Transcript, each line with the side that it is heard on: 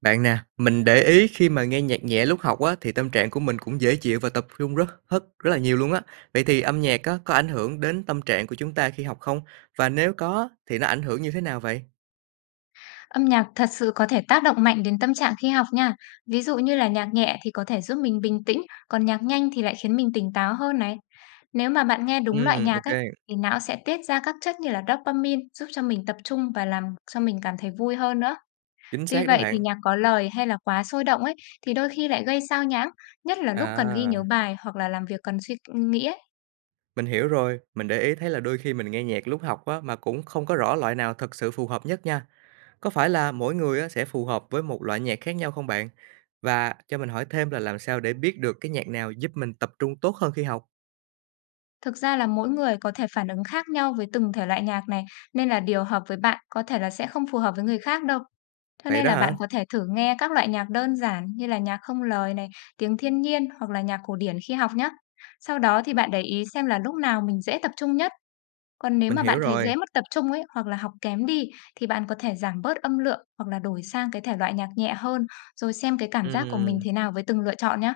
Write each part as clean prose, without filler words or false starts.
right: Bạn nè, mình để ý khi mà nghe nhạc nhẹ lúc học á thì tâm trạng của mình cũng dễ chịu và tập trung rất rất rất là nhiều luôn á. Vậy thì âm nhạc á có ảnh hưởng đến tâm trạng của chúng ta khi học không? Và nếu có thì nó ảnh hưởng như thế nào vậy?
left: Âm nhạc thật sự có thể tác động mạnh đến tâm trạng khi học nha. Ví dụ như là nhạc nhẹ thì có thể giúp mình bình tĩnh, còn nhạc nhanh thì lại khiến mình tỉnh táo hơn này. Nếu mà bạn nghe đúng loại nhạc
right: Ok,
left: ấy, thì não sẽ tiết ra các chất như là dopamine giúp cho mình tập trung và làm cho mình cảm thấy vui hơn nữa.
right: chính
left: Tuy
right: xác đó
left: vậy thì
right: bạn.
left: nhạc có lời hay là quá sôi động ấy thì đôi khi lại gây sao nhãng, nhất là lúc cần ghi nhớ
right: À,
left: bài hoặc là làm việc cần suy nghĩ ấy.
right: mình hiểu rồi. Mình để ý thấy là đôi khi mình nghe nhạc lúc học á mà cũng không có rõ loại nào thật sự phù hợp nhất nha. Có phải là mỗi người á sẽ phù hợp với một loại nhạc khác nhau không bạn? Và cho mình hỏi thêm là làm sao để biết được cái nhạc nào giúp mình tập trung tốt hơn khi học?
left: Thực ra là mỗi người có thể phản ứng khác nhau với từng thể loại nhạc này, nên là điều hợp với bạn có thể là sẽ không phù hợp với người khác đâu. Cho
right: Vậy
left: nên
right: đó
left: là
right: hả?
left: bạn có thể thử nghe các loại nhạc đơn giản như là nhạc không lời này, tiếng thiên nhiên hoặc là nhạc cổ điển khi học nhé. Sau đó thì bạn để ý xem là lúc nào mình dễ tập trung nhất. Còn nếu
right: Mình
left: mà
right: hiểu
left: bạn thấy
right: rồi.
left: dễ mất tập trung ấy hoặc là học kém đi thì bạn có thể giảm bớt âm lượng hoặc là đổi sang cái thể loại nhạc nhẹ hơn rồi xem cái cảm giác của mình
right: Ừm,
left: thế nào với từng lựa chọn nhé.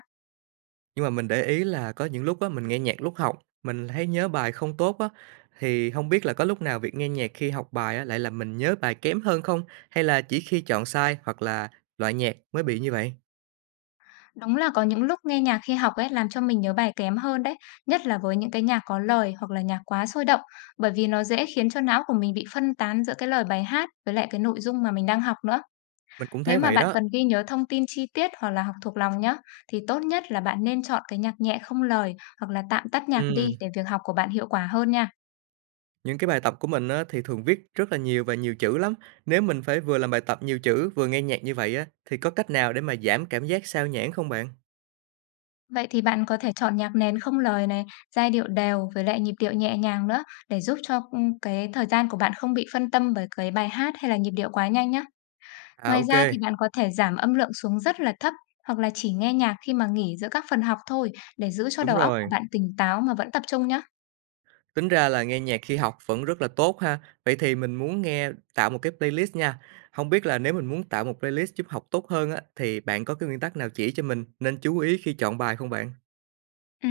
right: nhưng mà mình để ý là có những lúc á, mình nghe nhạc lúc học, mình thấy nhớ bài không tốt á, thì không biết là có lúc nào việc nghe nhạc khi học bài á, lại làm mình nhớ bài kém hơn không? Hay là chỉ khi chọn sai hoặc là loại nhạc mới bị như vậy?
left: Đúng là có những lúc nghe nhạc khi học ấy làm cho mình nhớ bài kém hơn đấy, nhất là với những cái nhạc có lời hoặc là nhạc quá sôi động, bởi vì nó dễ khiến cho não của mình bị phân tán giữa cái lời bài hát với lại cái nội dung mà mình đang học nữa.
right: Mình cũng
left: Nếu
right: thấy
left: mà
right: vậy
left: bạn
right: đó.
left: cần ghi nhớ thông tin chi tiết hoặc là học thuộc lòng nhá, thì tốt nhất là bạn nên chọn cái nhạc nhẹ không lời hoặc là tạm tắt nhạc
right: Ừm,
left: đi để việc học của bạn hiệu quả hơn nha.
right: những cái bài tập của mình á, thì thường viết rất là nhiều và nhiều chữ lắm. Nếu mình phải vừa làm bài tập nhiều chữ, vừa nghe nhạc như vậy á, thì có cách nào để mà giảm cảm giác sao nhãng không bạn?
left: Vậy thì bạn có thể chọn nhạc nền không lời này, giai điệu đều với lại nhịp điệu nhẹ nhàng nữa để giúp cho cái thời gian của bạn không bị phân tâm bởi cái bài hát hay là nhịp điệu quá nhanh nhá.
right: À,
left: Ngoài
right: ok
left: ra thì bạn có thể giảm âm lượng xuống rất là thấp hoặc là chỉ nghe nhạc khi mà nghỉ giữa các phần học thôi để giữ cho
right: đúng
left: đầu óc của
right: rồi.
left: bạn tỉnh táo mà vẫn tập trung nhé.
right: Tính ra là nghe nhạc khi học vẫn rất là tốt ha. Vậy thì mình muốn nghe tạo một cái playlist nha. Không biết là nếu mình muốn tạo một playlist giúp học tốt hơn á, thì bạn có cái nguyên tắc nào chỉ cho mình nên chú ý khi chọn bài không bạn?
left: Ừ.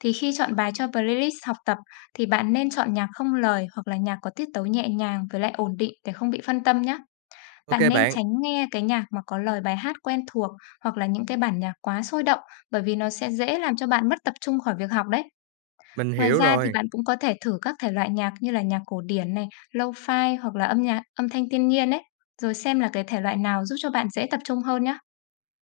left: Thì khi chọn bài cho playlist học tập thì bạn nên chọn nhạc không lời hoặc là nhạc có tiết tấu nhẹ nhàng với lại ổn định để không bị phân tâm nhé.
right: Ok
left: Bạn nên
right: bạn,
left: tránh nghe cái nhạc mà có lời bài hát quen thuộc hoặc là những cái bản nhạc quá sôi động bởi vì nó sẽ dễ làm cho bạn mất tập trung khỏi việc học đấy.
right: mình
left: Ngoài
right: hiểu
left: ra thì
right: rồi.
left: bạn cũng có thể thử các thể loại nhạc như là nhạc cổ điển này, lo-fi hoặc là âm nhạc âm thanh thiên nhiên ấy, rồi xem là cái thể loại nào giúp cho bạn dễ tập trung hơn nhá.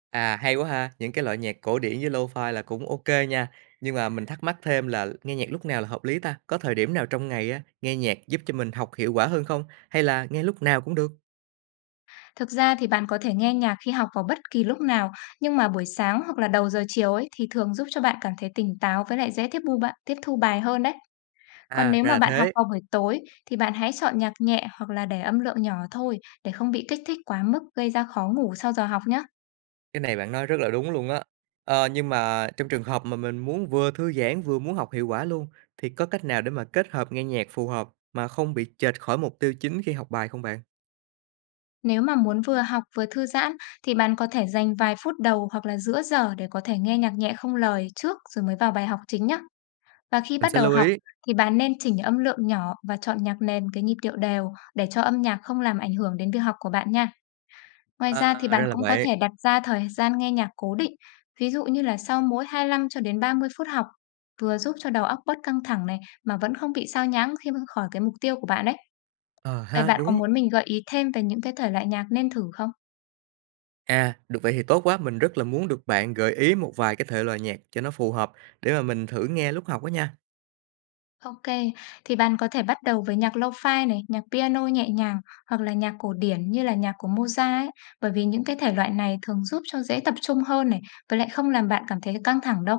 right: À, hay quá ha, những cái loại nhạc cổ điển với lo-fi là cũng ok nha. Nhưng mà mình thắc mắc thêm là nghe nhạc lúc nào là hợp lý ta? Có thời điểm nào trong ngày á, nghe nhạc giúp cho mình học hiệu quả hơn không? Hay là nghe lúc nào cũng được?
left: Thực ra thì bạn có thể nghe nhạc khi học vào bất kỳ lúc nào, nhưng mà buổi sáng hoặc là đầu giờ chiều ấy thì thường giúp cho bạn cảm thấy tỉnh táo với lại dễ tiếp bu bạn tiếp thu bài hơn đấy. Còn
right: À,
left: nếu
right: ra
left: mà
right: là
left: bạn học
right: thế.
left: vào buổi tối thì bạn hãy chọn nhạc nhẹ hoặc là để âm lượng nhỏ thôi để không bị kích thích quá mức gây ra khó ngủ sau giờ học nhá.
right: Cái này bạn nói rất là đúng luôn á. Ờ, nhưng mà trong trường hợp mà mình muốn vừa thư giãn vừa muốn học hiệu quả luôn, thì có cách nào để mà kết hợp nghe nhạc phù hợp mà không bị chệch khỏi mục tiêu chính khi học bài không bạn?
left: Nếu mà muốn vừa học vừa thư giãn thì bạn có thể dành vài phút đầu hoặc là giữa giờ để có thể nghe nhạc nhẹ không lời trước rồi mới vào bài học chính nhé. Và khi
right: Mình
left: bắt
right: sẽ
left: đầu
right: lưu
left: học
right: ý.
left: thì bạn nên chỉnh âm lượng nhỏ và chọn nhạc nền cái nhịp điệu đều để cho âm nhạc không làm ảnh hưởng đến việc học của bạn nha. Ngoài ra thì
right: À,
left: bạn
right: ra là
left: cũng có
right: vậy.
left: thể đặt ra thời gian nghe nhạc cố định, ví dụ như là sau mỗi 25 cho đến 30 phút học, vừa giúp cho đầu óc bớt căng thẳng này mà vẫn không bị sao nhãng khi mà khỏi cái mục tiêu của bạn đấy.
right: Ờ
left: Vậy
right: ha,
left: bạn có
right: đúng.
left: muốn mình gợi ý thêm về những cái thể loại nhạc nên thử không?
right: À, được vậy thì tốt quá, mình rất là muốn được bạn gợi ý một vài cái thể loại nhạc cho nó phù hợp để mà mình thử nghe lúc học đó nha.
left: OK, thì bạn có thể bắt đầu với nhạc lo-fi này, nhạc piano nhẹ nhàng hoặc là nhạc cổ điển như là nhạc của Mozart ấy, bởi vì những cái thể loại này thường giúp cho dễ tập trung hơn này, với lại không làm bạn cảm thấy căng thẳng đâu.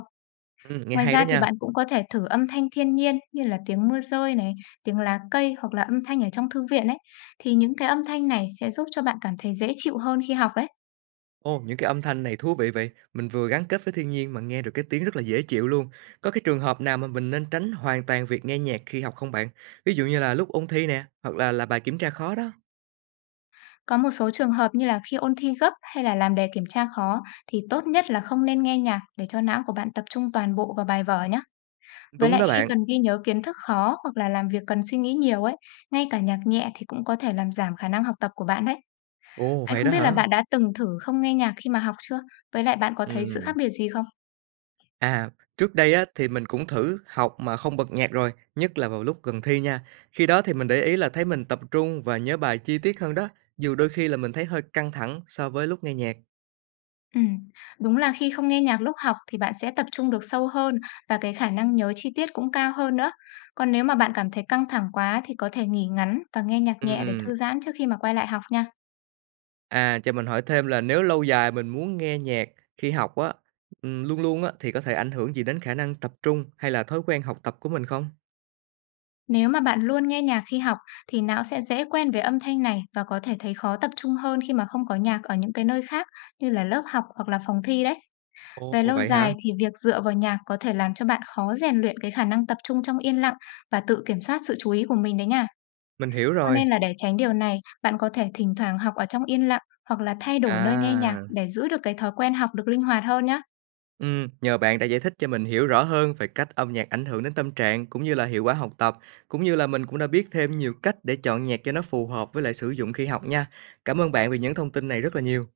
right: Ừ, nghe
left: Ngoài
right: hay đó
left: ra thì
right: nha.
left: bạn cũng có thể thử âm thanh thiên nhiên như là tiếng mưa rơi này, tiếng lá cây hoặc là âm thanh ở trong thư viện ấy. Thì những cái âm thanh này sẽ giúp cho bạn cảm thấy dễ chịu hơn khi học đấy.
right: Ồ, những cái âm thanh này thú vị vậy. Mình vừa gắn kết với thiên nhiên mà nghe được cái tiếng rất là dễ chịu luôn. Có cái trường hợp nào mà mình nên tránh hoàn toàn việc nghe nhạc khi học không bạn? Ví dụ như là lúc ôn thi nè, hoặc là bài kiểm tra khó đó.
left: Có một số trường hợp như là khi ôn thi gấp hay là làm đề kiểm tra khó thì tốt nhất là không nên nghe nhạc để cho não của bạn tập trung toàn bộ vào bài vở nhé. Với
right: Đúng
left: lại
right: đó
left: khi
right: bạn.
left: cần ghi nhớ kiến thức khó hoặc là làm việc cần suy nghĩ nhiều ấy, ngay cả nhạc nhẹ thì cũng có thể làm giảm khả năng học tập của bạn đấy.
right: Ồ,
left: Vậy
right: vậy
left: không
right: đó
left: biết là
right: hả?
left: bạn đã từng thử không nghe nhạc khi mà học chưa? Với lại bạn có thấy sự
right: Ừ.
left: khác biệt gì không?
right: À, trước đây á thì mình cũng thử học mà không bật nhạc rồi, nhất là vào lúc gần thi nha. Khi đó thì mình để ý là thấy mình tập trung và nhớ bài chi tiết hơn đó, dù đôi khi là mình thấy hơi căng thẳng so với lúc nghe nhạc.
left: Ừm, đúng là khi không nghe nhạc lúc học thì bạn sẽ tập trung được sâu hơn và cái khả năng nhớ chi tiết cũng cao hơn nữa. Còn nếu mà bạn cảm thấy căng thẳng quá thì có thể nghỉ ngắn và nghe nhạc nhẹ để
right: Ừ.
left: thư giãn trước khi mà quay lại học nha.
right: À, cho mình hỏi thêm là nếu lâu dài mình muốn nghe nhạc khi học á, luôn luôn á, thì có thể ảnh hưởng gì đến khả năng tập trung hay là thói quen học tập của mình không?
left: Nếu mà bạn luôn nghe nhạc khi học thì não sẽ dễ quen với âm thanh này và có thể thấy khó tập trung hơn khi mà không có nhạc ở những cái nơi khác như là lớp học hoặc là phòng thi đấy. Về
right: Ồ,
left: lâu
right: vậy hả?
left: dài thì việc dựa vào nhạc có thể làm cho bạn khó rèn luyện cái khả năng tập trung trong yên lặng và tự kiểm soát sự chú ý của mình đấy nha.
right: Mình hiểu
left: Cho
right: rồi.
left: nên là để tránh điều này, bạn có thể thỉnh thoảng học ở trong yên lặng hoặc là thay đổi nơi nghe nhạc
right: À,
left: để giữ được cái thói quen học được linh hoạt hơn nhá.
right: nhờ bạn đã giải thích cho mình hiểu rõ hơn về cách âm nhạc ảnh hưởng đến tâm trạng cũng như là hiệu quả học tập, cũng như là mình cũng đã biết thêm nhiều cách để chọn nhạc cho nó phù hợp với lại sử dụng khi học nha. Cảm ơn bạn vì những thông tin này rất là nhiều.